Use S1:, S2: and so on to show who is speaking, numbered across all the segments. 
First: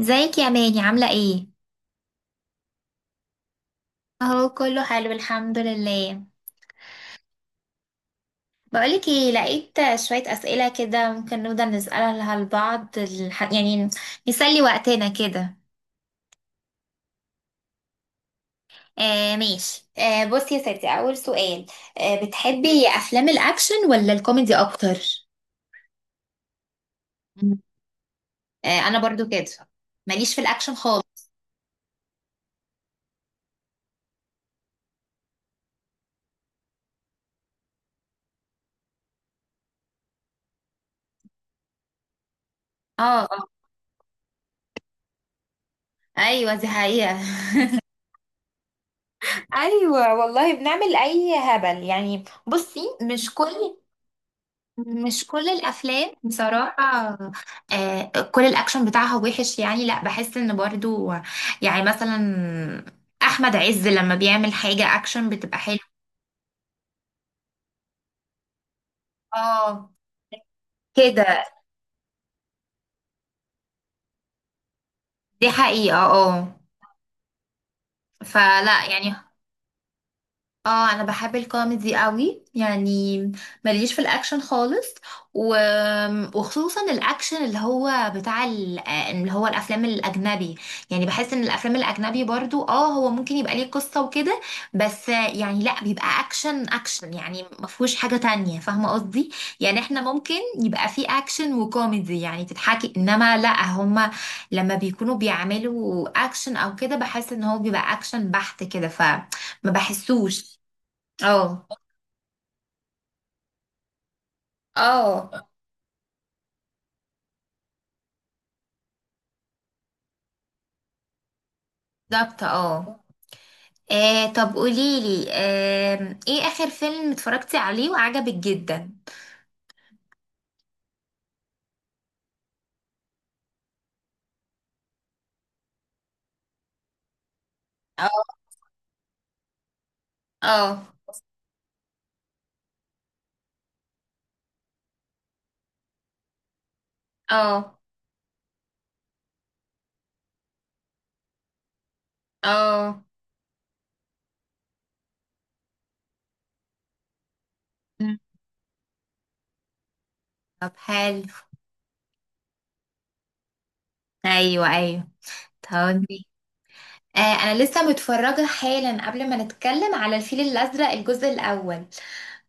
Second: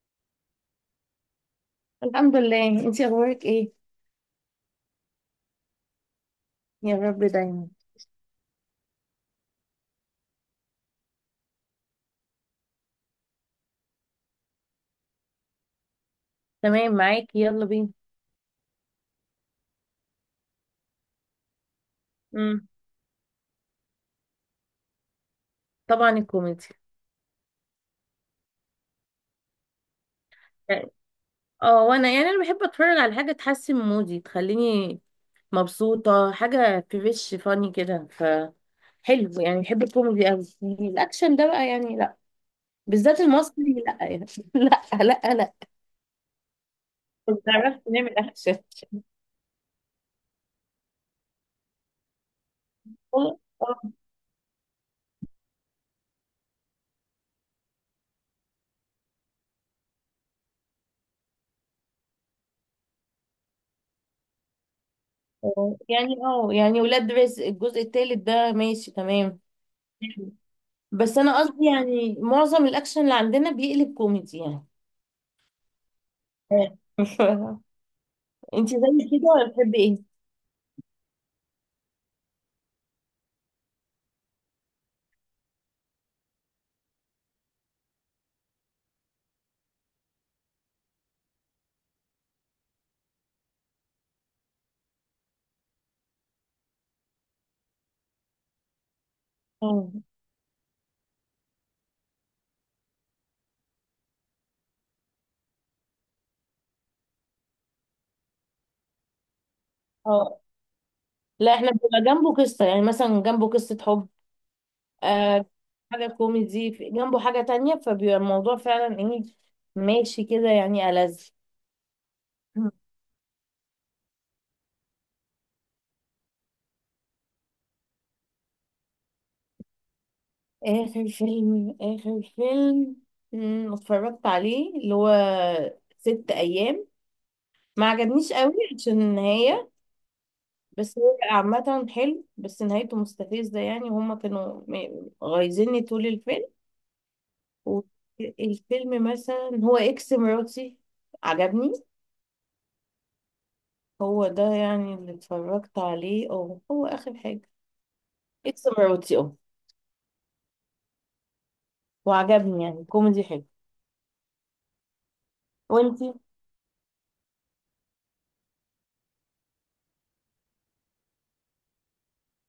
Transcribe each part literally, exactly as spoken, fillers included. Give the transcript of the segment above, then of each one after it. S1: ازيك يا ماني؟ عاملة ايه؟
S2: الحمد لله، انتي اخبارك ايه؟
S1: اهو كله حلو، الحمد لله.
S2: يا رب دايما.
S1: بقولك ايه، لقيت شوية اسئلة كده، ممكن نفضل نسألها لبعض الح... يعني نسلي وقتنا كده.
S2: تمام معاكي، يلا بينا.
S1: آه ماشي، آه بصي يا ستي، اول سؤال، آه
S2: امم
S1: بتحبي افلام الاكشن ولا الكوميدي اكتر؟
S2: طبعا الكوميدي.
S1: مم. آه انا برضو كده، ماليش في الاكشن
S2: يعني
S1: خالص.
S2: اه وانا يعني انا بحب اتفرج على حاجه تحسن مودي، تخليني مبسوطه، حاجه فريش فاني كده. فحلو يعني، بحب الكوميدي قوي، الاكشن ده بقى يعني لا،
S1: اه،
S2: بالذات
S1: اه،
S2: المصري لا يعني لا لا لا.
S1: ايوه دي حقيقة.
S2: ما بتعرفش نعمل اكشن.
S1: ايوه والله بنعمل اي هبل، يعني بصي، مش
S2: آه،
S1: كل مش كل الافلام بصراحه، آه كل الاكشن بتاعها وحش، يعني لا، بحس ان برضو يعني مثلا احمد عز لما بيعمل حاجه اكشن بتبقى
S2: آه،
S1: حلوه.
S2: يعني اه يعني ولاد رزق الجزء التالت ده ماشي تمام.
S1: اه
S2: بس انا
S1: كده،
S2: قصدي يعني معظم الاكشن اللي عندنا بيقلب كوميدي يعني.
S1: دي حقيقه اه،
S2: انت
S1: فلا
S2: زي
S1: يعني.
S2: كده ولا بتحبي ايه؟
S1: اه انا بحب الكوميدي قوي يعني، ماليش في الاكشن خالص، و... وخصوصا الاكشن اللي هو بتاع ال... اللي هو الافلام الاجنبي، يعني بحس ان الافلام الاجنبي برضو اه، هو ممكن يبقى ليه قصة وكده، بس يعني لا، بيبقى اكشن اكشن يعني، ما فيهوش حاجة تانية، فاهمة قصدي؟ يعني
S2: اه.
S1: احنا ممكن يبقى فيه اكشن وكوميدي يعني تضحكي، انما لا، هما لما بيكونوا بيعملوا اكشن او كده بحس ان هو بيبقى اكشن بحت كده، ف ما
S2: آه.
S1: بحسوش.
S2: لا،
S1: اه،
S2: احنا بيبقى جنبه قصة، يعني مثلا جنبه قصة حب.
S1: اه،
S2: آه، حاجة كوميدي في- جنبه حاجة تانية، فبيبقى الموضوع فعلا ايه، ماشي كده يعني، ألذ
S1: بالظبط اه. آه، طب قوليلي، آه، ايه اخر فيلم اتفرجتي عليه وعجبك جدا؟
S2: آخر فيلم، آخر فيلم، مم، اتفرجت عليه اللي هو ست أيام. ما
S1: اه،
S2: عجبنيش قوي عشان النهاية.
S1: اه،
S2: بس هو عامة حلو، بس نهايته مستفزة، يعني هما كانوا م- غايزيني طول الفيلم.
S1: اه،
S2: والفيلم مثلا هو اكس مراتي، عجبني.
S1: اه،
S2: هو ده يعني اللي اتفرجت عليه، اه هو اخر حاجة.
S1: مم.
S2: اكس مراتي، اه.
S1: طب حلو.
S2: وعجبني، يعني كوميدي حلو.
S1: ايوه ايوه، طب
S2: وانتي؟
S1: آه انا لسه متفرجه حالا قبل ما نتكلم على الفيل الازرق الجزء الاول.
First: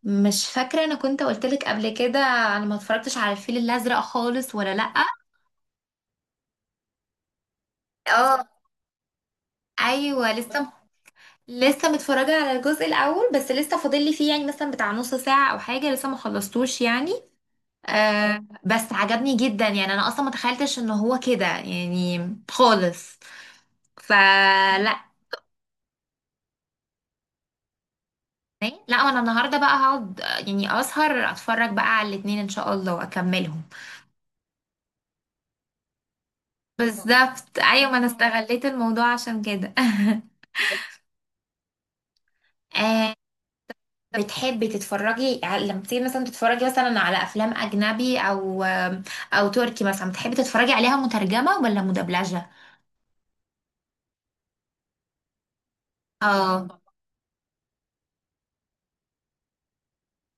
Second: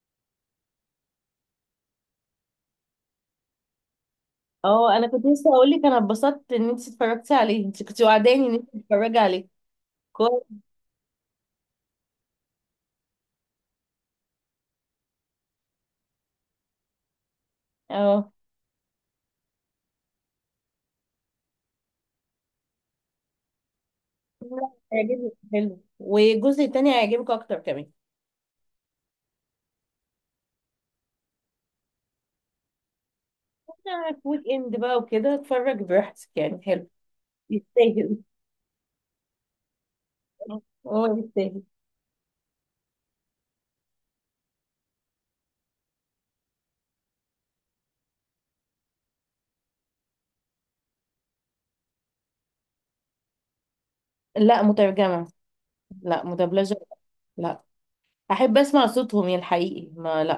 S1: مش فاكره انا كنت قلتلك قبل كده انا ما اتفرجتش على الفيل الازرق خالص ولا لا.
S2: اه، انا كنت لسه هقول لك، انا اتبسطت ان انت اتفرجتي عليه، انت كنت وعداني
S1: اه،
S2: ان انت تتفرجي عليه. كويس.
S1: ايوه لسه، لسه متفرجة على الجزء الأول، بس لسه فاضل لي فيه يعني مثلا بتاع نص ساعة أو حاجة، لسه ما خلصتوش يعني.
S2: اه
S1: آه بس عجبني جدا يعني، أنا أصلا ما تخيلتش إن هو كده يعني خالص،
S2: لا،
S1: فلا.
S2: هيعجبك، حلو، والجزء التاني هيعجبك اكتر كمان.
S1: لا أنا النهاردة بقى هقعد، آه، يعني أسهر أتفرج بقى على الاتنين إن شاء الله وأكملهم.
S2: أنا في ويك اند بقى وكده، اتفرج براحتك يعني، حلو.
S1: بالظبط أيوة، ما أنا
S2: يستاهل.
S1: استغليت الموضوع عشان كده.
S2: هو يستاهل.
S1: بتحبي تتفرجي على- لما بتيجي مثلا تتفرجي مثلا على افلام اجنبي او او تركي مثلا، بتحبي تتفرجي عليها مترجمة ولا مدبلجة؟
S2: لا، مترجمة. لا
S1: اه،
S2: مدبلجة. لا. أحب أسمع صوتهم يا الحقيقي ما لا.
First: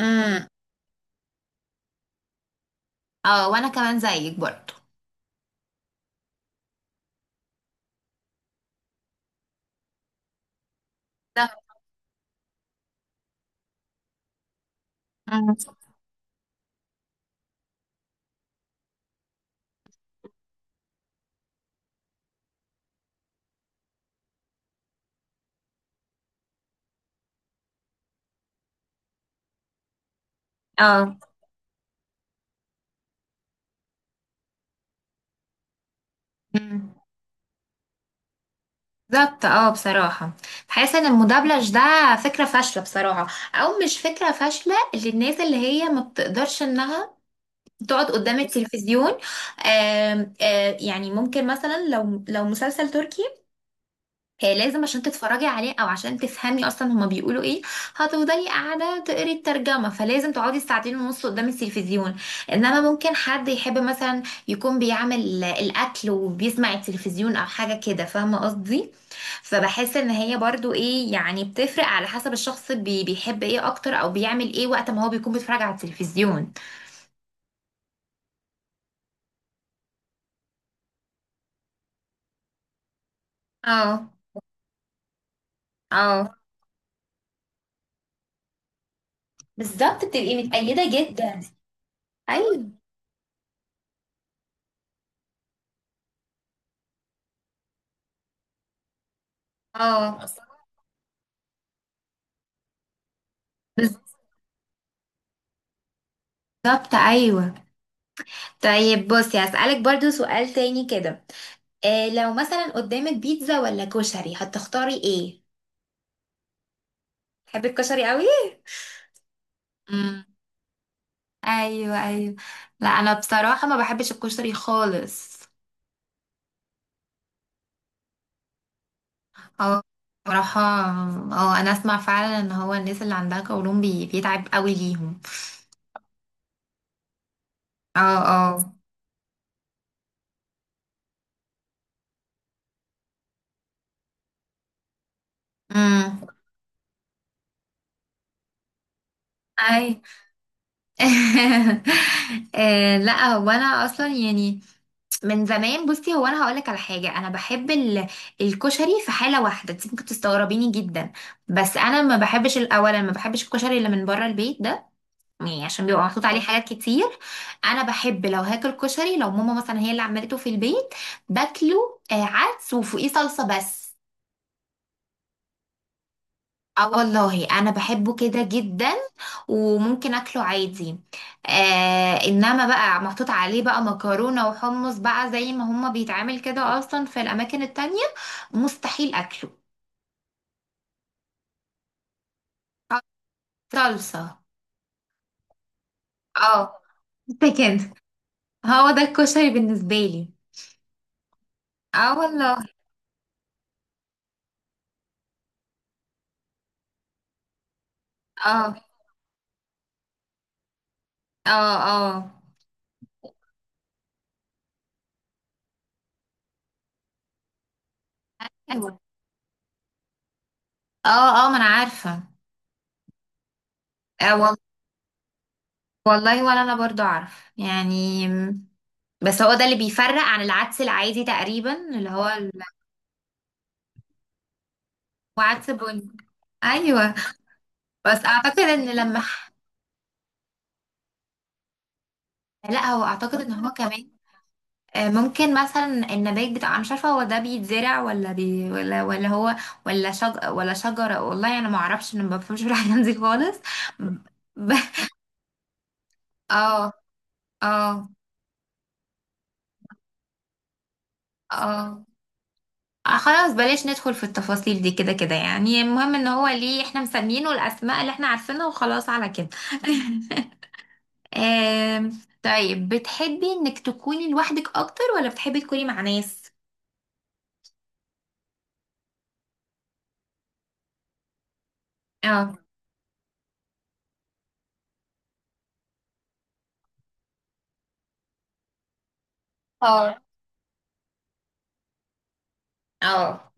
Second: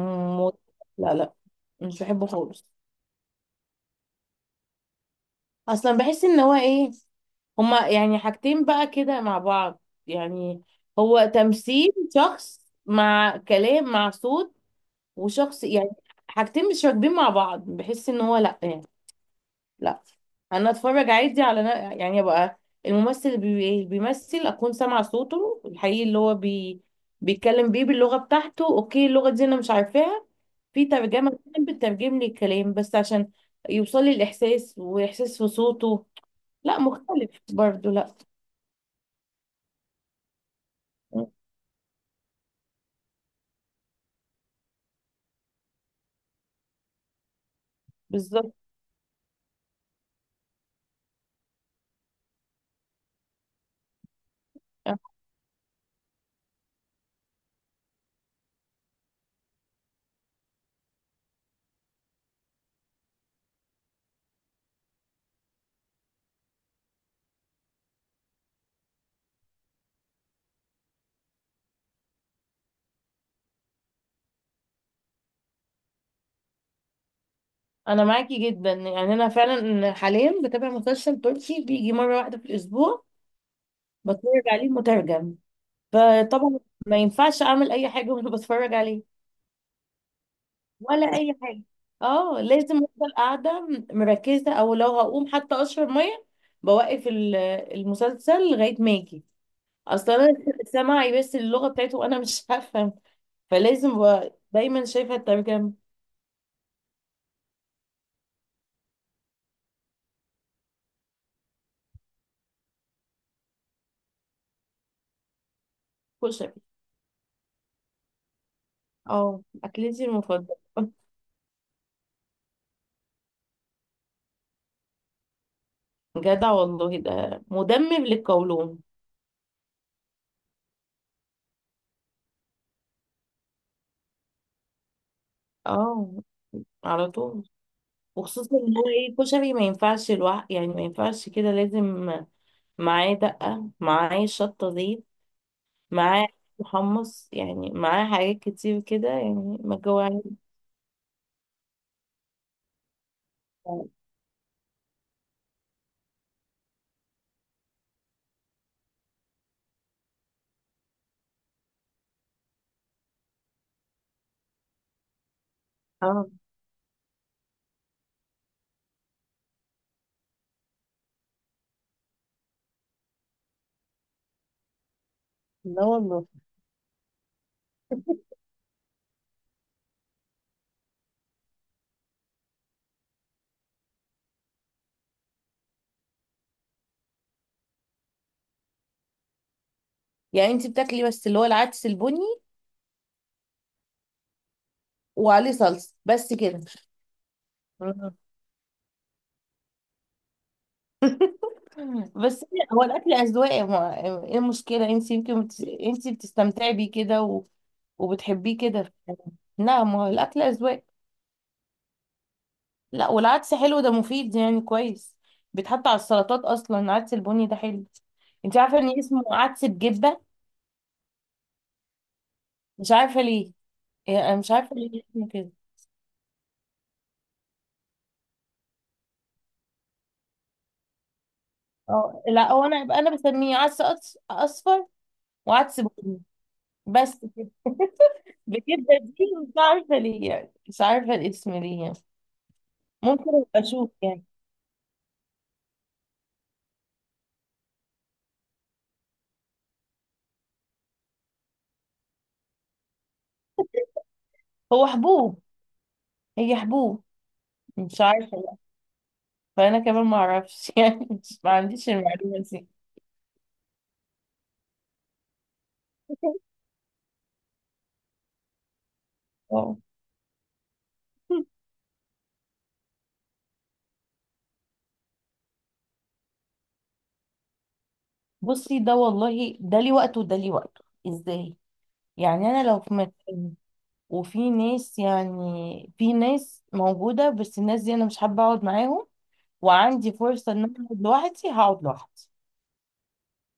S1: امم
S2: لا لا مش بحبه خالص.
S1: اه وانا كمان زيك برضو.
S2: أصلا بحس إن هو إيه، هما يعني حاجتين بقى كده مع بعض، يعني هو
S1: ده-
S2: تمثيل شخص مع كلام مع صوت.
S1: أمم.
S2: وشخص يعني حاجتين مش راكبين مع بعض، بحس إن هو لا يعني، لا. انا اتفرج عادي على نا- يعني ابقى الممثل اللي بي- إيه، بيمثل، اكون سامعه صوته الحقيقي اللي هو بي... بيتكلم بيه باللغه بتاعته. اوكي، اللغه دي انا مش عارفاها، في
S1: اه،
S2: ترجمه بتكون بتترجم لي الكلام، بس عشان يوصل لي الاحساس واحساس في صوته. لا
S1: أمم.
S2: مختلف برضو، لا.
S1: بالظبط اه، بصراحة بحس ان المدبلج ده فكرة فاشلة بصراحة، او مش فكرة فاشلة للناس اللي هي ما بتقدرش انها تقعد قدام
S2: بالظبط.
S1: التلفزيون. آم، آه، يعني ممكن مثلا لو لو مسلسل تركي، هي لازم عشان تتفرجي عليه او عشان تفهمي اصلا هما بيقولوا ايه، هتفضلي قاعده تقري الترجمه، فلازم تقعدي ساعتين ونص قدام التلفزيون، انما ممكن حد يحب مثلا يكون بيعمل الاكل وبيسمع التلفزيون او حاجه كده، فاهمه قصدي؟ فبحس ان هي برضو ايه يعني، بتفرق على حسب الشخص بي بيحب ايه اكتر او بيعمل ايه وقت ما هو بيكون بيتفرج على التلفزيون.
S2: انا معاكي جدا، يعني انا فعلا حاليا بتابع مسلسل تركي بيجي مره واحده في الاسبوع،
S1: اه،
S2: بتفرج عليه مترجم.
S1: اه،
S2: فطبعا ما ينفعش اعمل اي حاجه وانا بتفرج عليه،
S1: بالظبط بتبقي متقيده
S2: ولا اي
S1: جدا.
S2: حاجه. اه،
S1: ايوه،
S2: لازم افضل قاعده مركزه، او لو هقوم حتى اشرب ميه، بوقف ال- المسلسل لغايه ما اجي. اصلا
S1: اه،
S2: انا سامعي بس اللغه بتاعته وانا مش هفهم، فلازم ب- دايما شايفه الترجمه.
S1: بالظبط ايوه. طيب بصي هسألك برضو سؤال تاني كده، إيه لو مثلا قدامك بيتزا ولا كشري، هتختاري ايه؟
S2: كشري.
S1: تحبي الكشري قوي؟
S2: اه، اكلتي
S1: امم
S2: المفضله.
S1: ايوه ايوه، لا انا بصراحه ما بحبش الكشري خالص.
S2: جدع والله، ده مدمم للقولون.
S1: اه، بصراحه اه انا اسمع فعلا ان هو الناس اللي عندها قولون بي... بيتعب قوي ليهم.
S2: اه، على طول.
S1: اه،
S2: وخصوصا
S1: اه،
S2: ان هو ايه، كشري ما ينفعش الوح، يعني ما ينفعش كده، لازم معاه دقه، معاه شطه، زيت، معاه محمص، يعني معاه حاجات كتير كده، يعني ما
S1: امم
S2: جوعنيش.
S1: آه، لا هو انا اصلا يعني من زمان، بصي هو انا هقولك على حاجه، انا بحب ال- الكشري في حاله واحده، انت ممكن تستغربيني جدا، بس انا ما بحبش، الاولا ما بحبش الكشري اللي من بره البيت ده، يعني عشان بيبقى محطوط
S2: اه،
S1: عليه حاجات كتير. انا بحب لو هاكل كشري لو ماما مثلا هي اللي عملته في البيت باكله. آه، عدس وفوقيه صلصه بس.
S2: لا والله.
S1: اه والله انا بحبه كده جدا، وممكن اكله عادي. آه انما بقى محطوط عليه بقى مكرونه وحمص بقى زي ما هما بيتعمل كده اصلا في الاماكن التانية، مستحيل اكله.
S2: يعني انت بتاكلي بس اللي هو العدس البني
S1: آه، صلصه
S2: وعليه صلصة بس كده؟
S1: اه، ده كده
S2: آه.
S1: هو ده الكشري بالنسبه لي، اه
S2: بس
S1: والله.
S2: هو الاكل اذواق يا ما- ايه المشكلة، انت يمكن بت... انت بتستمتعي بيه كده و... وبتحبيه
S1: اه،
S2: كده. لا، ما هو الاكل اذواق.
S1: اه، اه
S2: لا، والعدس حلو، ده مفيد يعني كويس، بيتحط على السلطات اصلا، العدس البني ده حلو. انت عارفة
S1: أيوة.
S2: ان اسمه عدس بجبة؟
S1: اه، اه ما انا عارفه.
S2: مش عارفة ليه، يعني
S1: آه
S2: انا مش
S1: وال-
S2: عارفه ليه اسمه كده.
S1: والله ولا انا برضو اعرف يعني، بس هو ده اللي بيفرق عن العدس العادي تقريبا، اللي
S2: اه،
S1: هو
S2: لا هو انا انا بسميه عدس أص- اصفر،
S1: وعدس
S2: وعدس
S1: بني.
S2: بني.
S1: ايوه،
S2: بس
S1: بس اعتقد ان
S2: بكده
S1: لما
S2: دي،
S1: ح-
S2: مش عارفه ليه، يعني مش عارفه الاسم ليه يعني.
S1: لا هو
S2: ممكن
S1: اعتقد ان
S2: ابقى
S1: هو
S2: اشوف
S1: كمان،
S2: يعني.
S1: آه، ممكن مثلا النبات بتاع، انا مش عارفه هو ده بيتزرع ولا بي ولا ولا هو ولا شج ولا شجره، والله انا ما اعرفش، انا ما بفهمش في الحاجات دي خالص ب...
S2: هو حبوب، هي
S1: اه،
S2: حبوب، مش
S1: اه،
S2: عارفه بقى. فانا كمان ما اعرفش يعني مش، ما عنديش
S1: اه،
S2: المعلومه دي.
S1: آه، خلاص بلاش ندخل في التفاصيل دي، كده كده يعني المهم ان هو ليه احنا مسمينه الاسماء اللي احنا عارفينها وخلاص على كده.
S2: اه،
S1: آم، طيب بتحبي انك تكوني لوحدك اكتر ولا بتحبي تكوني مع ناس؟
S2: بصي، ده والله ده ليه وقته وده ليه وقته. ازاي؟ يعني
S1: اه،
S2: انا لو في مكان وفي ناس، يعني في ناس موجوده بس الناس دي انا مش حابه اقعد معاهم، وعندي
S1: اه،
S2: فرصة ان انا اقعد لوحدي، هقعد لوحدي.
S1: اه،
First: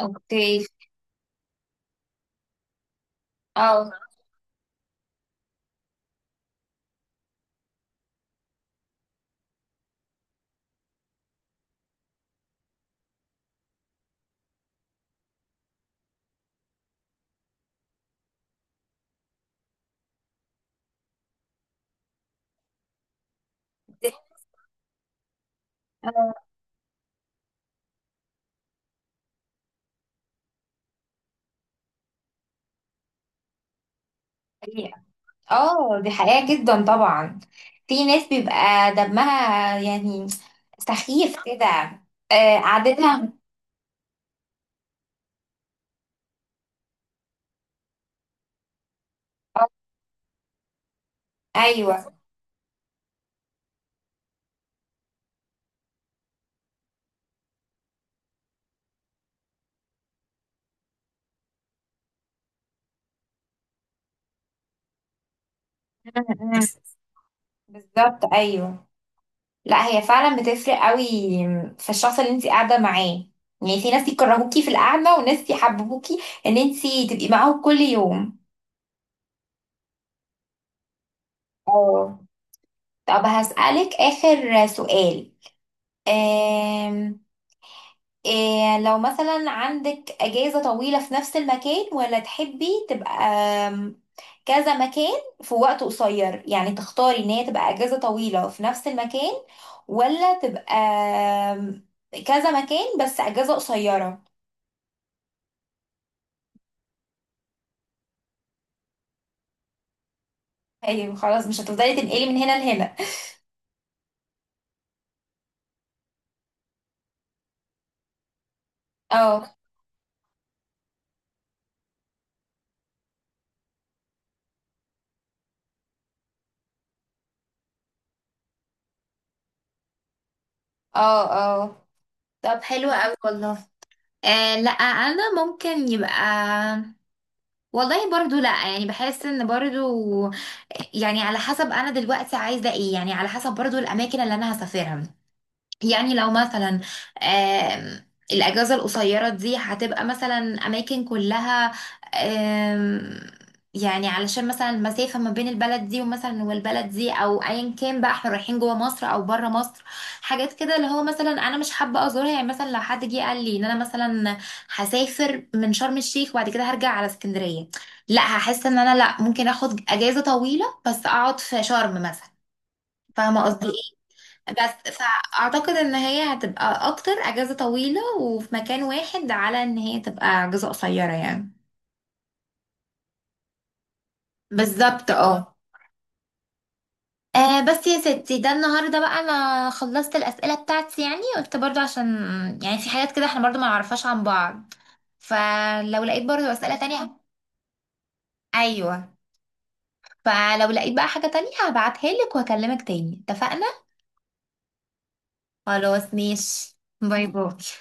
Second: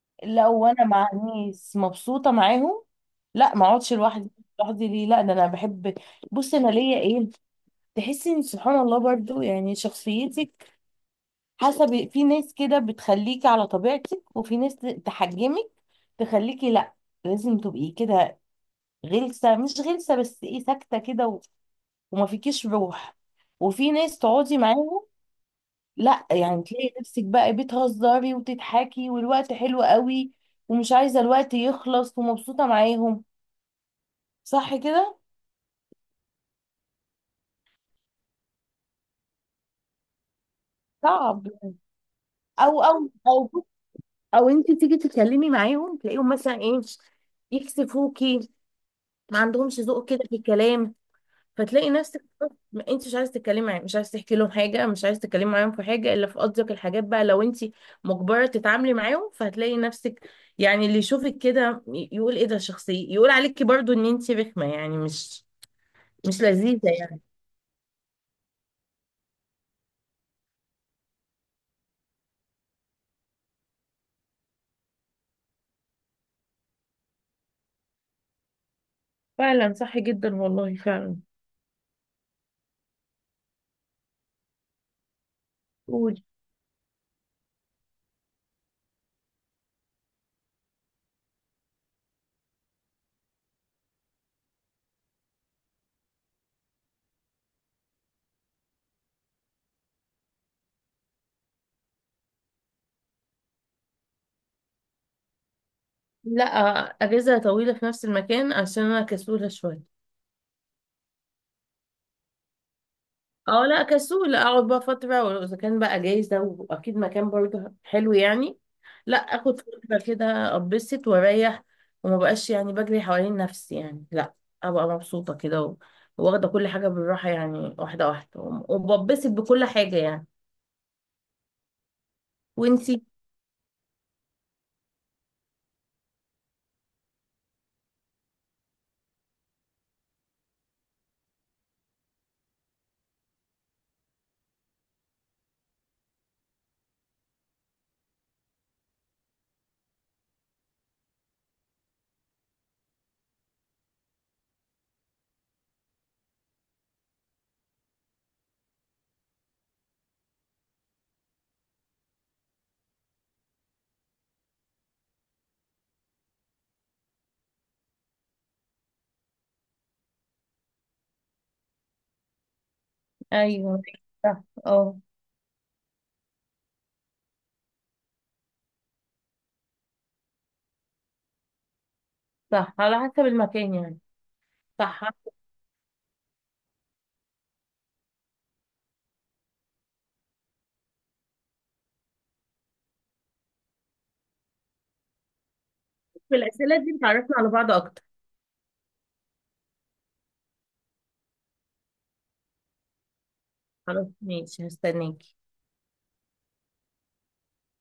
S1: اوكي،
S2: لو انا مع ناس مبسوطة معاهم، لا ما
S1: اه
S2: اقعدش لوحدي. لوحدي ليه، لا ده انا بحب. بص انا ليا ايه، تحسي ان سبحان الله برضو يعني شخصيتك حسب، في ناس كده بتخليكي على طبيعتك، وفي ناس تحجمك، تخليكي لا لازم تبقي كده غلسة، مش غلسة بس ايه، ساكتة كده و- وما فيكيش روح. وفي
S1: دي
S2: ناس تقعدي معاهم لا،
S1: اه
S2: يعني تلاقي نفسك بقى بتهزري وتضحكي والوقت حلو قوي، ومش عايزة الوقت يخلص، ومبسوطة معاهم، صح
S1: حقيقة.
S2: كده.
S1: اه دي حقيقة جدا طبعا، في ناس بيبقى دمها يعني سخيف
S2: صعب.
S1: كده، آه،
S2: او او
S1: قعدتها.
S2: او او انت تيجي تتكلمي معاهم، تلاقيهم مثلا ايه، يكسفوكي، ما عندهمش ذوق كده في الكلام. فتلاقي
S1: ايوه،
S2: نفسك، ما انت مش عايزه تتكلمي معاهم، مش عايزه تحكي لهم حاجه، مش عايزه تتكلمي معاهم في حاجه الا في قصدك الحاجات بقى، لو انت مجبره تتعاملي معاهم فهتلاقي نفسك، يعني اللي يشوفك كده ي- يقول ايه ده شخصيه، يقول عليكي برضو ان انت رخمه، يعني مش مش
S1: م- م.
S2: لذيذه يعني.
S1: بالظبط ايوه، لا هي فعلا بتفرق قوي، في الشخص اللي انت قاعده معاه، يعني في ناس يكرهوكي في القعده وناس يحببوكي ان انت تبقي معاهم كل يوم.
S2: فعلا صح جدا، والله فعلا.
S1: اه، طب هسألك آخر سؤال.
S2: قولي.
S1: آم... إيه لو مثلا عندك أجازة طويلة في نفس المكان ولا تحبي تبقى، آم، كذا مكان في وقت قصير، يعني تختاري ان هي تبقى أجازة طويلة في نفس المكان ولا تبقى، آم، كذا مكان بس أجازة قصيرة.
S2: لا، اجازه طويله في نفس المكان عشان انا كسوله شويه.
S1: ايوه خلاص، مش هتفضلي تنقلي من هنا لهنا.
S2: اه، لا كسول، اقعد بقى فترة، واذا كان بقى جايزة واكيد مكان برضه حلو يعني، لا
S1: اه،
S2: اخد فترة كده، اتبسط واريح، وما بقاش يعني بجري حوالين نفسي يعني، لا ابقى مبسوطة كده و- واخدة كل حاجة بالراحة، يعني واحدة واحدة، وم- وببسط بكل حاجة يعني.
S1: اه، اه، طب حلو
S2: وانتي؟
S1: قوي والله. آه لا انا ممكن يبقى، والله برضو لا يعني، بحس ان برضو، يعني على حسب انا دلوقتي عايزه ايه، يعني على حسب برضو الاماكن اللي انا هسافرها. يعني لو مثلا، آم، الأجازة القصيرة دي هتبقى مثلا أماكن كلها، آم، يعني علشان مثلا المسافة ما بين البلد دي ومثلا والبلد دي، أو أيا كان بقى احنا رايحين جوه مصر أو بره مصر، حاجات كده اللي هو مثلا أنا مش حابة أزورها. يعني مثلا لو حد جه قال لي إن أنا مثلا هسافر من شرم الشيخ وبعد كده هرجع على اسكندرية، لا هحس إن أنا لا، ممكن أخد أجازة طويلة بس أقعد في شرم مثلا، فاهمة قصدي؟
S2: ايوه، صح،
S1: بس
S2: اه.
S1: فاعتقد ان هي هتبقى اكتر اجازة طويلة وفي مكان واحد، على ان هي تبقى اجازة قصيرة يعني.
S2: صح على حسب المكان يعني. صح.
S1: بالظبط اه. آه بس يا ستي، ده النهارده بقى انا خلصت الاسئله بتاعتي، يعني قلت برضو عشان يعني في حاجات كده احنا برضو ما نعرفهاش عن بعض، فلو لقيت
S2: في
S1: برضو اسئله
S2: الأسئلة دي
S1: تانية.
S2: بتعرفنا على بعض اكتر.
S1: ايوه، فلو لقيت بقى حاجه تانية هبعتها لك وهكلمك تاني، اتفقنا؟
S2: خلاص ماشي، هستناكي.
S1: خلاص ماشي، باي باي.